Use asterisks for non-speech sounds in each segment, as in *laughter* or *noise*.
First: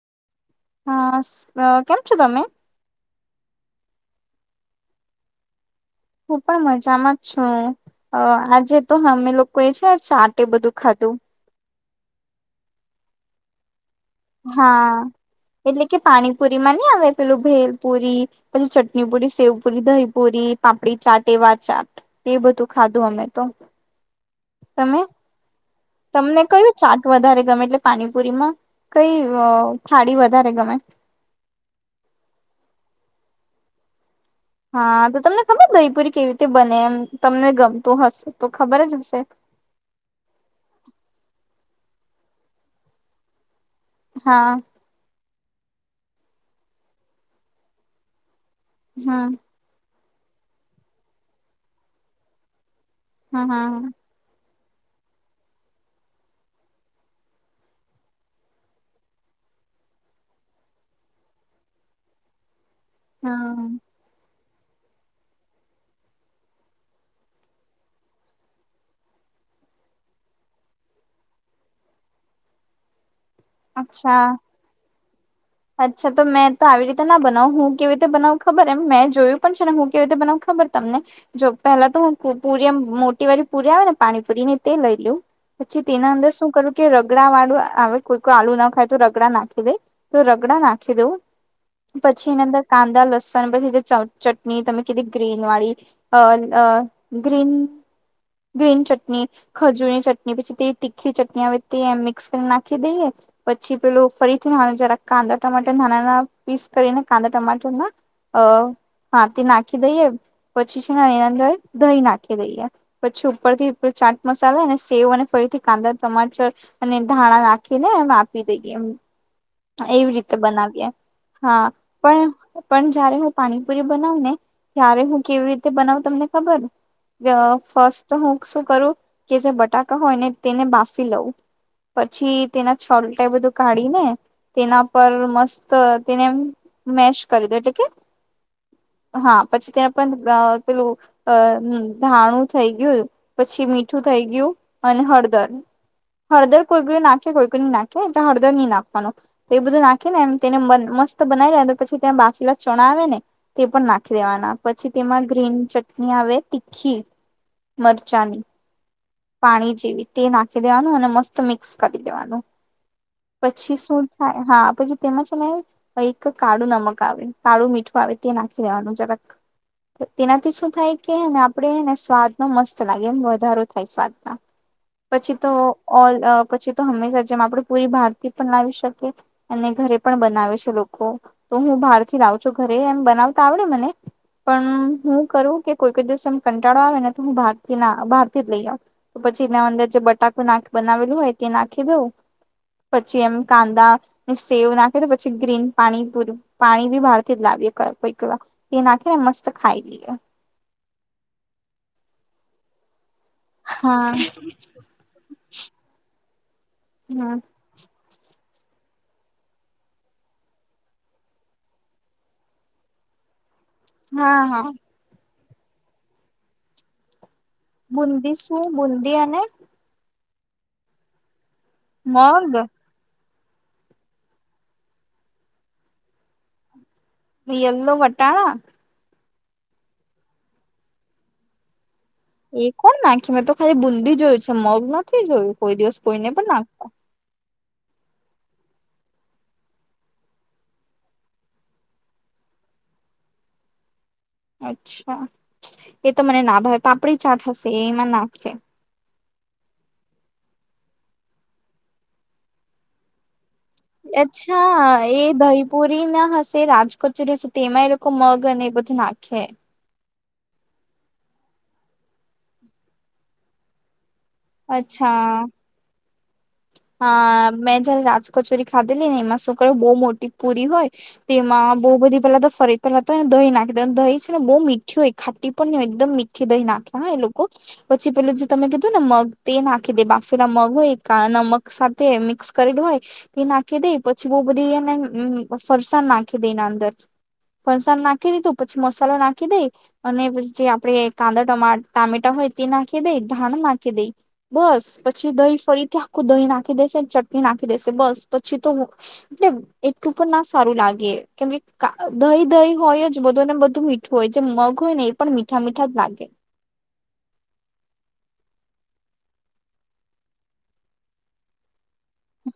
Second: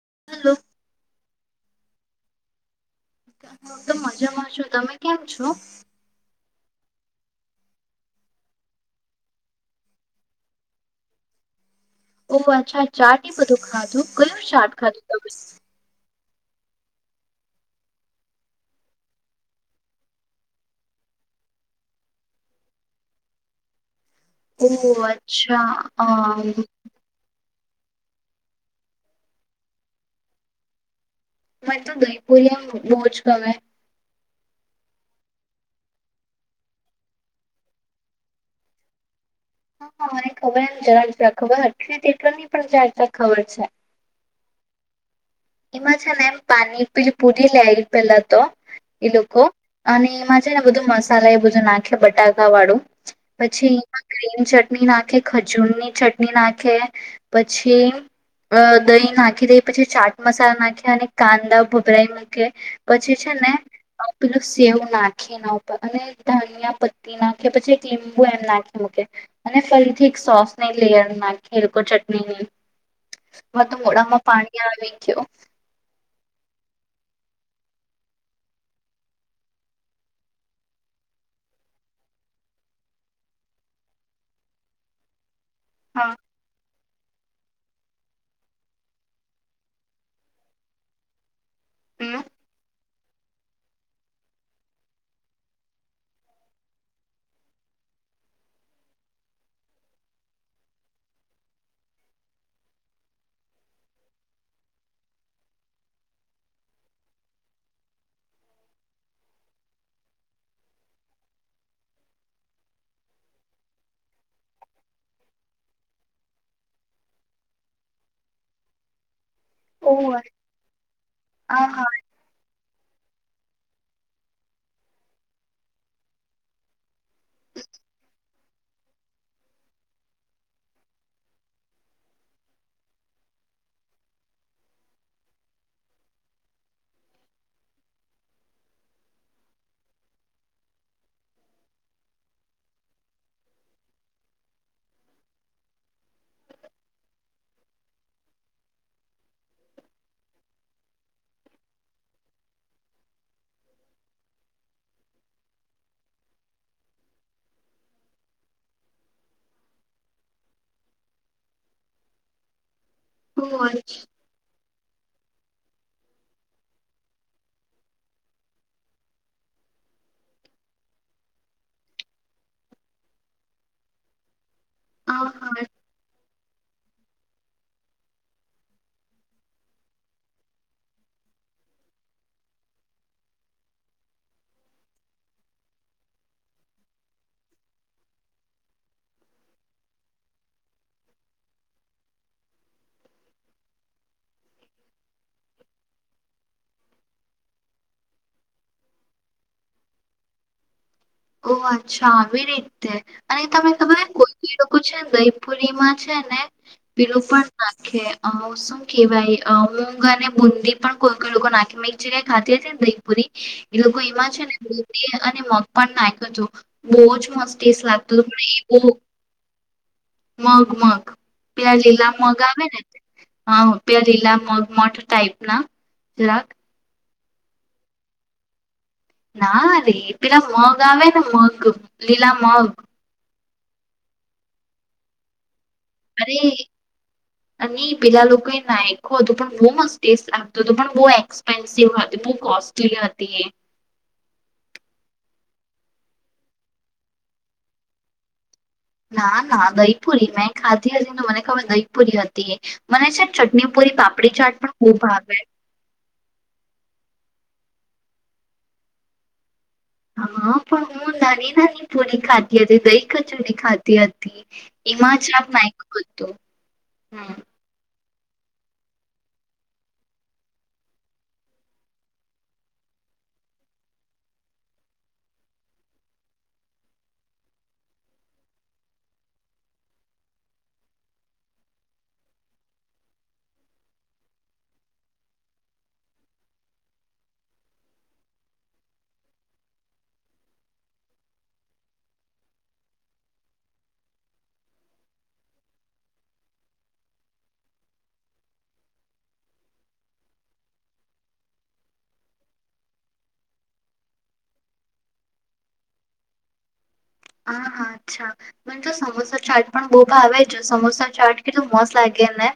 *unintelligible* હા કેમ છો તમે. હું તો મજામાં છું તમે કેમ છો. હું પણ મજામાં છું આજે તો અમે લોકો એ છે ચાટે બધું ખાધું- ઓ અચ્છા ચાટી બધું ખાધું. કયું ચાટ હા ખાધું તમે એટલે કે પાણી પુરીમાં નહી આવે પેલું ભેલપુરી પછી ચટણી પુરી સેવ પુરી દહીપુરી પાપડી ચાટ એવા ચાટ એ બધું ખાધું અમે તો તમે ઓહ અચ્છા તમને હ. કયું ચાટ વધારે ગમે એટલે પાણીપુરીમાં કઈ થાળી વધારે ગમે. મને તો દહીપુરિયા બોજ ગમે હા તો તમને ખબર દહીપુરી કેવી રીતે બને એમ તમને ગમતું હશે તો ખબર જ હશે. હ હ મને ખબર એમ જરા ખબર અઠલીટની પજા ખબર છે. હા એમાં છે ને એમ પાણીપુરી પીલી લે પેલા તો એ હમ લોકો અને એમાં છે ને બધું મસાલા એ બધું નાખ બટાકા વાળું હમ પછી હમ એમાં ગીન ચટણી ચટણી નાખે ખજૂરની ચટણી નાખે પછી અ દહી નાખી દે પછી ચાટ મસાલો નાખે અને કાંદા ભૂભરા રાખે પછી છે ને હમ પેલું સેવ નાખી ના ઉપર અને ધનિયા પત્તી નાખી પછી એક લીંબુ એમ નાખી મૂકે અને ફરીથી એક સોસની લેયર નાખી એ ચટણીની. તો મોડામાં અચ્છા પાણી આવી. તે ઓ અચ્છા તો મેં તો આવી રીતે ના બનાવ હું કેવી રીતે બનાવ ખબર એમ મેં જોયું પણ છે ને હું કેવી રીતે બનાવ ખબર તમને જો પેલા તો હું પુરી એ મોટી વાળી પુરી આવે ને પાણીપુરી ને તે લઈ લઉ પછી તેના હા અંદર શું કરું કે રગડા વાળું આવે કોઈ કોઈ આલુ ના ખાય તો રગડા નાખી દઈ તો રગડા નાખી દઉં હમ પછી એની અંદર કાંદા લસણ પછી જે ચટણી તમે કીધી ગ્રીન વાળી ગ્રીન ગ્રીન ચટણી ખજૂરની ચટણી પછી તે તીખી ચટણી આવે તે મિક્સ કરીને નાખી દઈએ પછી પેલું ફરીથી નાનું જરા કાંદા ટમાટર ધાણાના પીસ કરીને કાંદા ટમાટરના અ હાથે નાખી દઈએ પછી છે ને એની અંદર દહી નાખી દઈએ પછી ઉપરથી ચાટ મસાલા સેવ અને ફરીથી કાંદા ટમાટર અને ધાણા નાખીને એમ આપી દઈએ એવી ઓવર રીતે બનાવીએ હા આહાર પણ પણ જયારે હું પાણીપુરી બનાવ ને ત્યારે હું કેવી રીતે બનાવ તમને ખબર ફસ્ટ હું શું કરું કે જે બટાકા હોય ને તેને બાફી લઉં પછી તેના છલટા એ બધું કાઢી ને તેના પર મસ્ત તેને મેેશ કરી દો એટલે કે હા પછી તેના પર પેલું ધાણું થઈ ગયું પછી મીઠું થઈ ગયું અને હળદર હળદર કોઈ કો નાખે કોઈ કો ન નાખે એટલે હળદર નહી નાખવાનું એ બધું નાખી ને એમ તેને મસ્ત બનાવી લે પછી ત્યાં બાછીલા ચણા આવે ને તે પણ નાખી દેવાના પછી તેમાં ગ્રીન ચટણી આવે તીખી મરચાંની પાણી જેવી તે નાખી દેવાનું અને મસ્ત મિક્સ કરી દેવાનું ઓવર પછી શું થાય, હા. પછી તેમાં છે ને એક કાળું નમક આવે, કાળું મીઠું આવે તે નાખી દેવાનું જરાક, તેનાથી શું થાય કે એને આપણે ને સ્વાદ મા મસ્ત લાગે એમ, વધારો થાય સ્વાદમાં. પછી તો આહાર ઓલ અહ પછી તો હંમેશા જેમ આપડે પૂરી બહાર થી પણ લાવી શકીએ, અને ઘરે પણ બનાવે છે લોકો, તો હું બહાર થી લાવું છું, ઘરે એમ બનાવતા આવડે મને પણ હું કરું કે કોઈ-કોઈ દિવસ આમ કંટાળો આવે ને તો હું બહારથી ના બહાર થી જ લઈ આવું. પછી એના અંદર જે બટાકું નાખ બનાવેલું હોય તે નાખી દઉ, પછી એમ કાંદા ને સેવ નાખી દઉ, પછી ગ્રીન પાણી પુર પાણી બી બહાર થી જ લાવીએ ક કોઈકવાર, તે નાખીને મસ્ત ખાઈ લઈએ. ઓહ! અચ્છા આવી રીતે! અને તમે તમને હા કોઈક બી લોકો છે ને દહીપુરી માં છે ને પેલું હમ પણ નાખે. અહ શું કહેવાય અહ મૂંગ અને બુંદી પણ કોઈ-કોઈ લોકો નાખે, મે એક જગે ખાતી હતી ને દહીપુરી એ લોકો એમાં હા છે હા ને *unintelligible* અને મગ પણ નાખ્યું તું. બહુ જ મસ્ત ટેસ્ટ લાગતું બુંદી શું બુંદી અને? મગ-મગ પેલા લીલા મગા મગ આવે ને હા પેલા લીલા મગ મઠ ટાઈપ ના જરાક. યેલ્લો વટાણા? ના રે, પેલા મગ આવે ને મગ લીલા એ મગ કોણ નાખે મે તો ખાલી બુંદી જોયું છે મગ નથી જોયું. કોઈ દિવસ કોઈને પણ અરે નાખતા. અને પેલા લોકો એ નાખ્યું હતું પણ બહુ મસ્ત ટેસ્ટ લાગતો તો, પણ બહુ એક્સપેન્સિવ હતી, બહુ કોસ્ટલી હતી એ. અચ્છા. એ તો મને ના ભાવે પાપડી ચાટ હશે એ એમાં નાખે. ના, ના દહીપુરી મેં ખાધી હતી તો મને ખબર દહીપુરી હતી એ. મને છે ન અચ્છા. એ દહીપુરી ના હશે રાજકચોરી સુ તેમાં એ લોકો મગ અને એ બધું નાખે. હા પણ હું નાની-નાની પૂરી ખાધી હતી, દહી કચોરી ખાધી હત એમા જ અચ્છા *unintelligible* હમ હા મે જારે રાજ કચોરી ખાધેલી ને એમાં શું કરે બહુ મોટી પૂરી હોય, તેમાં બહુ બધી પેલા તો ફરી પહેલા તો એને દહીં નાખી દેવાનું, દહી છે ને બહુ મીઠી હોય, ખાટી પણ ન હોય એકદમ મીઠી દહી નાખે ના એ લોકો, પછી પેલું જે તમે કીધું ને મગ તે નાખી દે બાફેલા મગ હોય કા નમક સાથે મિક્સ કરેલ હોય તે નાખી દે, પછી બઉ બધી એને અમ ફરસાણ નાખી દે એના અંદર, ફરસાણ નાખી દીધું, પછી મસાલો નાખી દે, અને પછી જે આપણે કાંદા ટમા ટામેટા હોય તે નાખી દેઈ, ધાણ નાખી દઈ. બસ પછી દહી ફરી કે આખું દહીં નાખી દેશે, ચટણી નાખી દેશે બસ પછી તો એટલે એટલું પણ ના સારું લાગે કેમકે કા દહી-દહી હોય જ બધું, અને બધું મીઠું હોય, જે મગ હોય ને એ પણ મીઠા-મીઠા જ લાગે. હા, હા અચ્છા. મને તો સમોસા ચાટ પણ બહુ ભાવે જ. સમોસા ચાટ કેટલું મસ્ત લાગ ગે ને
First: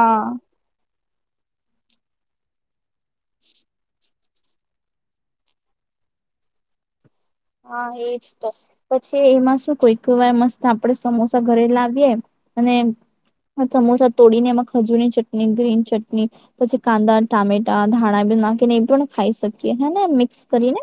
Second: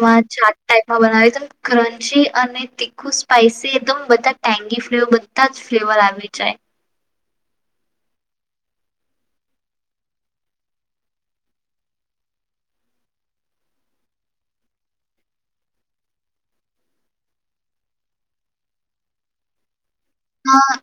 એમા ચાટ ટાઈપ *unintelligible* બનાવી ત ક્રંચી અને તી ખુ સ્પાઈસી એકદમ બધા *unintelligible* ફ્લેવર બધા જ ફ્લેવર આવી જાય. હા. એજ તો, પછી એમાં શું કોઈ કહેવાય મસ્ત આપડે સમોસા ઘરે લાવીએ. અને સમોસા તોડીને એમાં ખજૂરની ચટણી, ગ્રીન ચટણી, પછી કાંદા, ટામેટા, ધાણા બી નાખીને એ પણ ખાઈ શકીએ. હેને મિક્સ કરીને. હા.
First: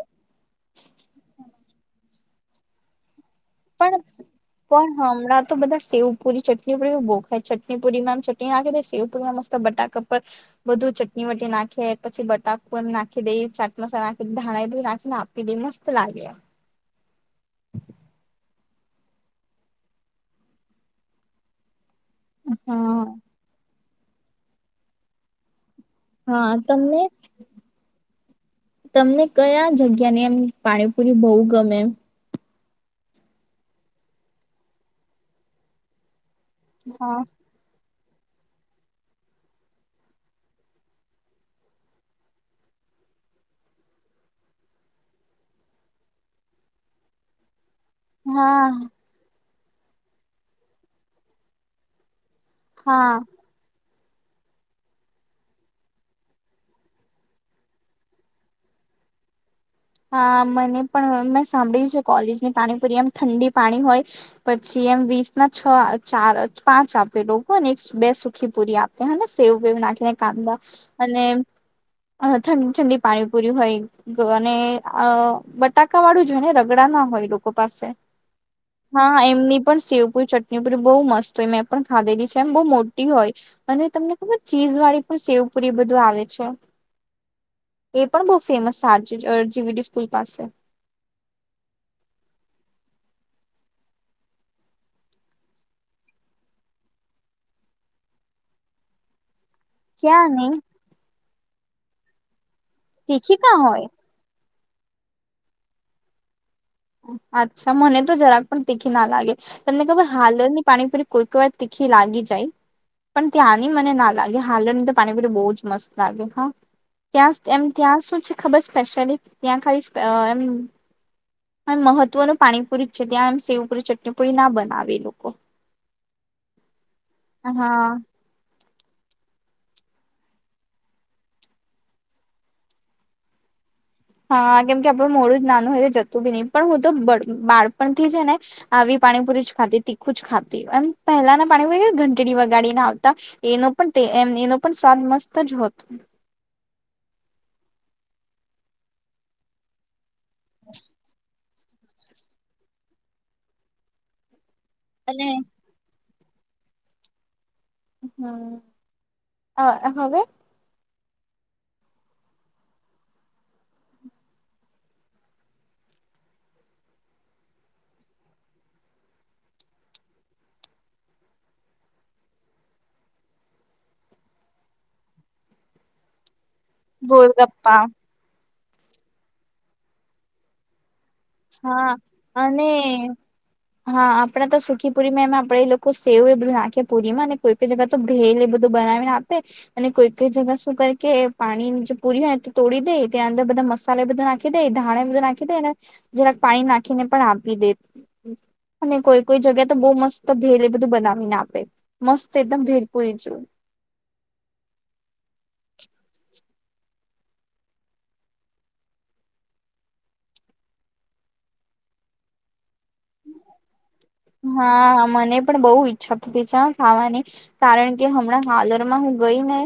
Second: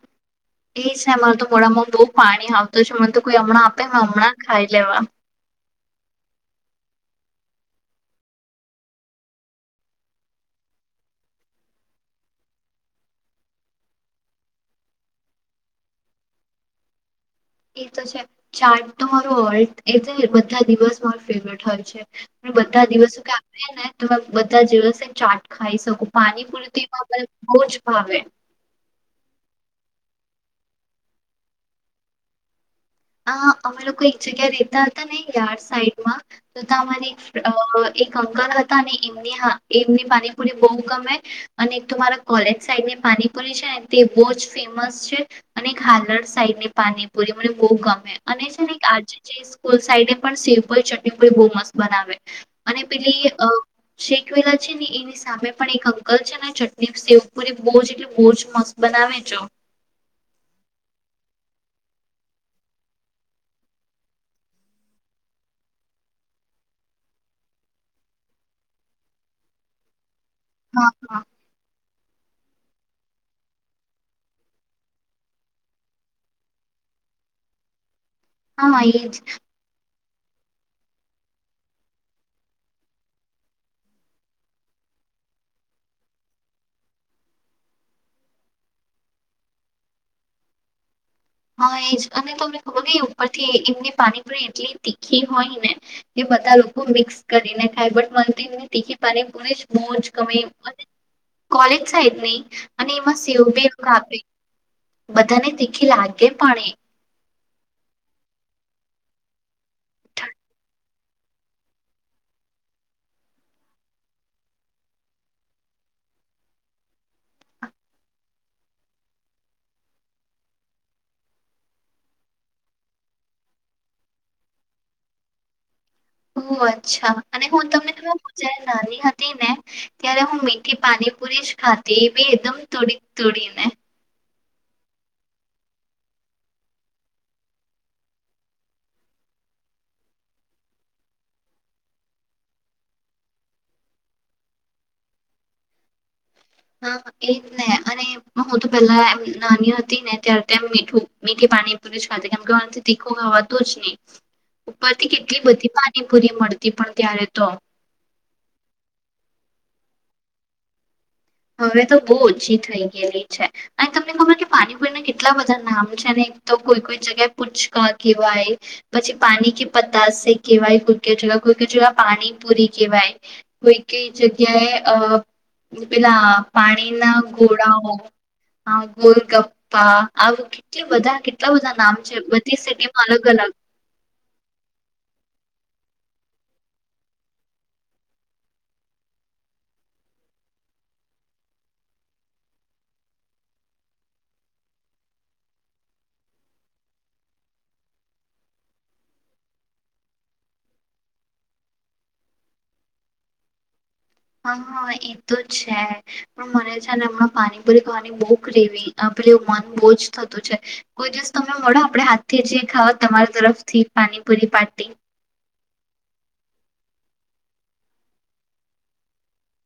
એ છે મારે તો મોડામાં બહુ પાણી આવતુ હોય છે મન તો કોઈ હમણાં આપે પણ, ને હમણાં ખાઈ પણ લેવા હમણાં તો બધા સેવ-પૂરી ચટ *unintelligible* બોફલ ચટણી પુરીમાંમ ચટણી નાખી દે, સેવપુરી મસ્ત બટાકા પર બધું ચટણી વટી નાખી, પછી બટાકુ એમ નાખી દેઇ, ચાટ મસાલા નાખી દ ધાણા એ બધી નાખીને આપી દે મસ્ત લાગે. એ તો છે. ચાટ તો મારો ઓલ એ બધા દિવસ માર ફેવરેટ હોય છે. પણ બધા હા દિવસો કે આવે ને ત બધા જેવાસે ચાટ ખા હા. તમને જ ભાવે તમને કયા જગ્યા ની એમ પાણીપુરી બહુ ગમે? આ અમે લોકો એક જગ્યા રેતા હતા ને યાર્ડ સાઈડ માં તો તા અમારી હા અ એક અંકલ હતા. અને એમની એમની પાનીપુરી બઉ ગમે, અને એક તો મારા કોલેજ સાઈડની પાનીપુરી છે, ને તે બો જ ફેમસ છે અને એક હાલડ સાઈડની પાનીપુરી મને બઉ ગમે અને છે હા ને આજે જે ફુલ સાઇડને પણ સિમ્પલ ચટીપડી બહુ મસ્ત બનાવે. અને હા. પેલી અ શેકવેલા છે, ને એની સામે પણ એક અંકલ છે, ને ચટણી સેવ પૂરી બઉ જ એટલે બઉ જ મસ્ત બનાવે ચ હા. મને પણ મેં સાંભળ્યું છે કોલેજની પાણીપુરી એમ ઠંડી પાણી હોય. પછી એમ વીસ ના છ ચાર જ, પાંચ આપે લોકોને એક બે સુખી પુરી આપે. હને સેવ વેવ નાખે. કાંદા હા અને હા અ ઠંડી-ઠંડી પાણીપુરી હોય ગ અને.. અ બટાકા વાળું જરાય ને રગડા ના હોય લોકો પાસે. એ જ હા. એમની પણ સેવ ફૂલ ચટણી પુરી બહુ મસ્ત હોય મેં પણ ખાધેલી છે. એમ બહુ મોટી હોય. અને તમને ખબર ચીઝ વાળી પણ સેવ પુરી બધું આવે છે. એ પણ બઉ ફેમસ *unintelligible* ડી વી ડીસ્કૂલ પાસે. હા. એજ અને તમને ખબર ઉપરથી એમની પાણી પૂરી એટલી તીખી હોય, ને કે બધા લોકો મિક્સ કરીને ખાય. બટ મને એમની તીખી પાણી પૂરી જ બોજ ક્યાં ગમે નહી અને કોલેજ સાઈડ ની અને એમાં તીખી સેવ બી હોય કા આપે. બધાને તીખી લાગ કે પાણી અચ્છા મને તો જરાક પણ તીખી ના લાગે. તમને ખબર હાલરની પાણીપુરી કોઈક વાર તીખી લાગી જાય. પણ, ત્યાંની મને ના લાગે. હાલરની તો પાણીપુરી બહુ જ મસ્ત લાગે હા. ત્યાં એમ ત્યાં શું છે ખબર સ્પેશલી ત્યાં ખાલી એમ પણ મહત્વનું પાણીપુરી જ છે. ત્યાં એમ સેવપુરી ચટણીપુરી ના બનાવે એ લોકો. ઓ અચ્છા. અને હું હા તમને *unintelligible* પછાય નાની હતી, ને ત્યારે હું મીઠી પાણી પુરી જ ખાતી. એ બી એકદમ તુંડી તુડીને. હા. કેમ કે આપડું મોડું જ નાનું હોય, જતું બી નહિ. પણ હું તો બ બાળપણથી જ ને આવી પાણીપુરી જ ખાતી, તીખું જ ખાતી. એમ પહેલાના પાણીપુરી ઘંટડી વગાડીને આવતા એનો પણ એમ એનો પણ સ્વાદ મસ્ત જ હોતો. હા. એજ ને અને હું તો પેલા એમ નાની હતી ને ત્યાર તેમ મીઠું, મીઠી પાણી *unintelligible* ખાતી કેમ કે હું આન થી તીખું ખવાતુંજ ની. ઉપર થી અને કેટલી બધી વાત *unintelligible* પૂરી મળતી પણ ત્યારે તો. હમ્મ, આ હવે હવે તો બહુ ઓછી થઈ ગેલી છે અને તમને ખબર કે પાણીપુરી ના કેટલા બધા નામ છે ને એક તો કોઈ કોઈ જગ્યાએ પૂચકા કેહેવાય, પછી પાણી કે પતાસે કહેવાય કોઈ કેજ, કોઈ કોઈ જયા પાણીપુરી કહેવાય, કોઈ કઈ જગ્યાએ અ પેલા પાણીના ગોલગપ્પા ઘોળઓ હ ગોલગપ્પા, આવું કેટલા બધા હા નામ છે બધી અને, સિટીમાં અલગ અલગ હા આપણા તો સુખીપુરીમાં એમાં આપણે એ લોકો સેવ એ બધું નાખે પુરીમાં અને કોઈ કઈ જગા તો ભેલ એ બધું બનાવીને આપે અને કોઈ કઈ જગા શું કર એ પાણી જે પુરી હોય ને તોડી દે, ત્યાં અંદર બધા મસાલો એ બધો નાખી દે, ધાણા એ બધું નાખી દેને જરાક પાણી નાખીને પણ આપી દે, અને કોઈ કોઈ જગ્યા તો બઉ મસ્ત ભેલ એ બધું બનાવીને આપે, મસ્ત એકદમ ભેલ પૂરી જેઉ. હા હા એ તો છે, પણ મને છે ને હમણાં પાણીપુરી ખાવાની બહુ ક્રેવી, અ પેલી મન બહુ જ થતું છે કોઈ દિવસ તમને મળો આપડે હાથ જીએ ખાવા તમારી તરફથી પાણીપુરી પાર્ટી. છા થતી છે હ ખાવાની, કારણ કે હમણાં હાલરમાં હું ગઈ ને,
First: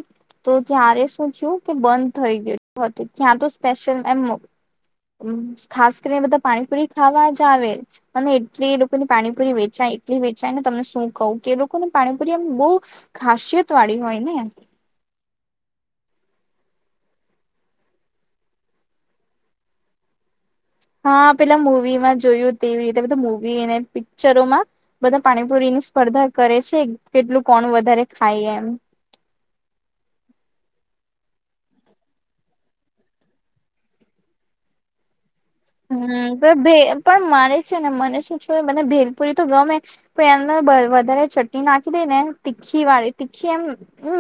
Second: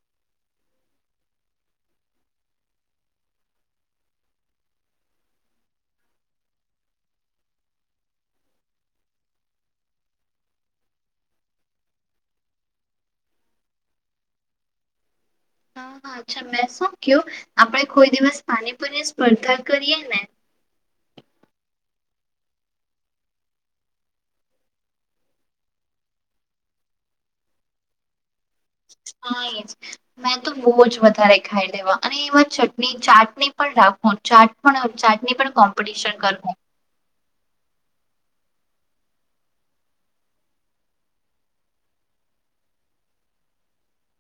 તો ત્યારે શું થયું કે બંધ થઈ ગેલુ હતું ત્યાં તો સ્પેશિયલ એમ ખાસ કરીને બધા પાણીપુરી ખાવા જ આવે. અને એટલી એ લોકોની પાણીપુરી વેચાય એટલી વેચાય ને તમને શું કઉ કે એ લોકોનું પાણીપુરી અમ બઉ ખાસિયત વાળી હોય ને એમ. હા હા અચ્છા મેં શું ક્યો આપણેે કોઈ દિવસ પાણીપુરી સ્પર્ધા કરીએ ને? હા પેલા મુવીમાં જોયું તેવી રીતે, બધા મુવીને પિક્ચરોમાં, બધા પાણીપુરીની સ્પર્ધા કરે છે કેટલું કોણ વધારે ખા હ એજ, મેં તો બઉ જ વધ રે ખાઈ લેવા અને એમાં ચટણી ચાટની પણ રાખો ચાટ પણ ચાટની પણ કોમ્પિટિશન હમ્મ, તો કરવું ભે પણ માને છે ને મને શું મને ભેલપુરી તો ગમે પણ એંદર વધારે ચટણી નાખી દે ને, તીખી વાળી તીખી એમ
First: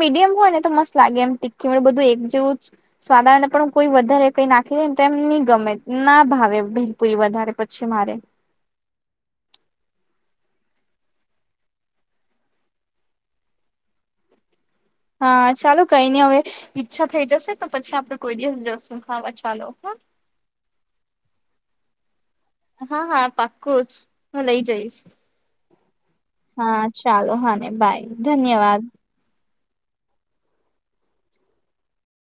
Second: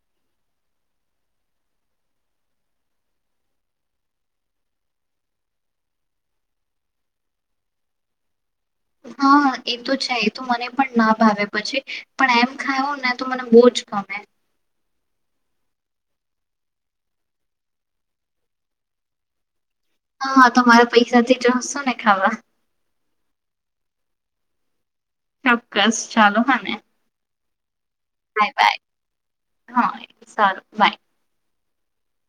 મીડિયમ હોય ને તો મસ્ત લાગે એમ તીખી મને બધું એક જેવું જ સ્વાદા ને પણ કોઈ વધારે કઈ નાખી દે ને તો એમ ની ગમે, ના ભાવે ભેલપુરી વધારે પછી મારે. હા એ તો છે, એ તો મને પણ ના ભાવે પછી, પણ એમ ખાયોને તો મને બો જ ગમે. હા ચાલો કઈ નઈ હવે ઈચ્છા થઈ જશે તો પછી આપડે કોઈ દિવસ જશું ખાવા ચાલો. હા હા તમારા પૈસાથી જશું ને ખાવા. હા હા, પાકું જ, હું લઈ જઈશ. ચોક્કસ ચાલો હને? હા ચાલો હા બાય. ધન્યવાદ. હા, સારું બાય.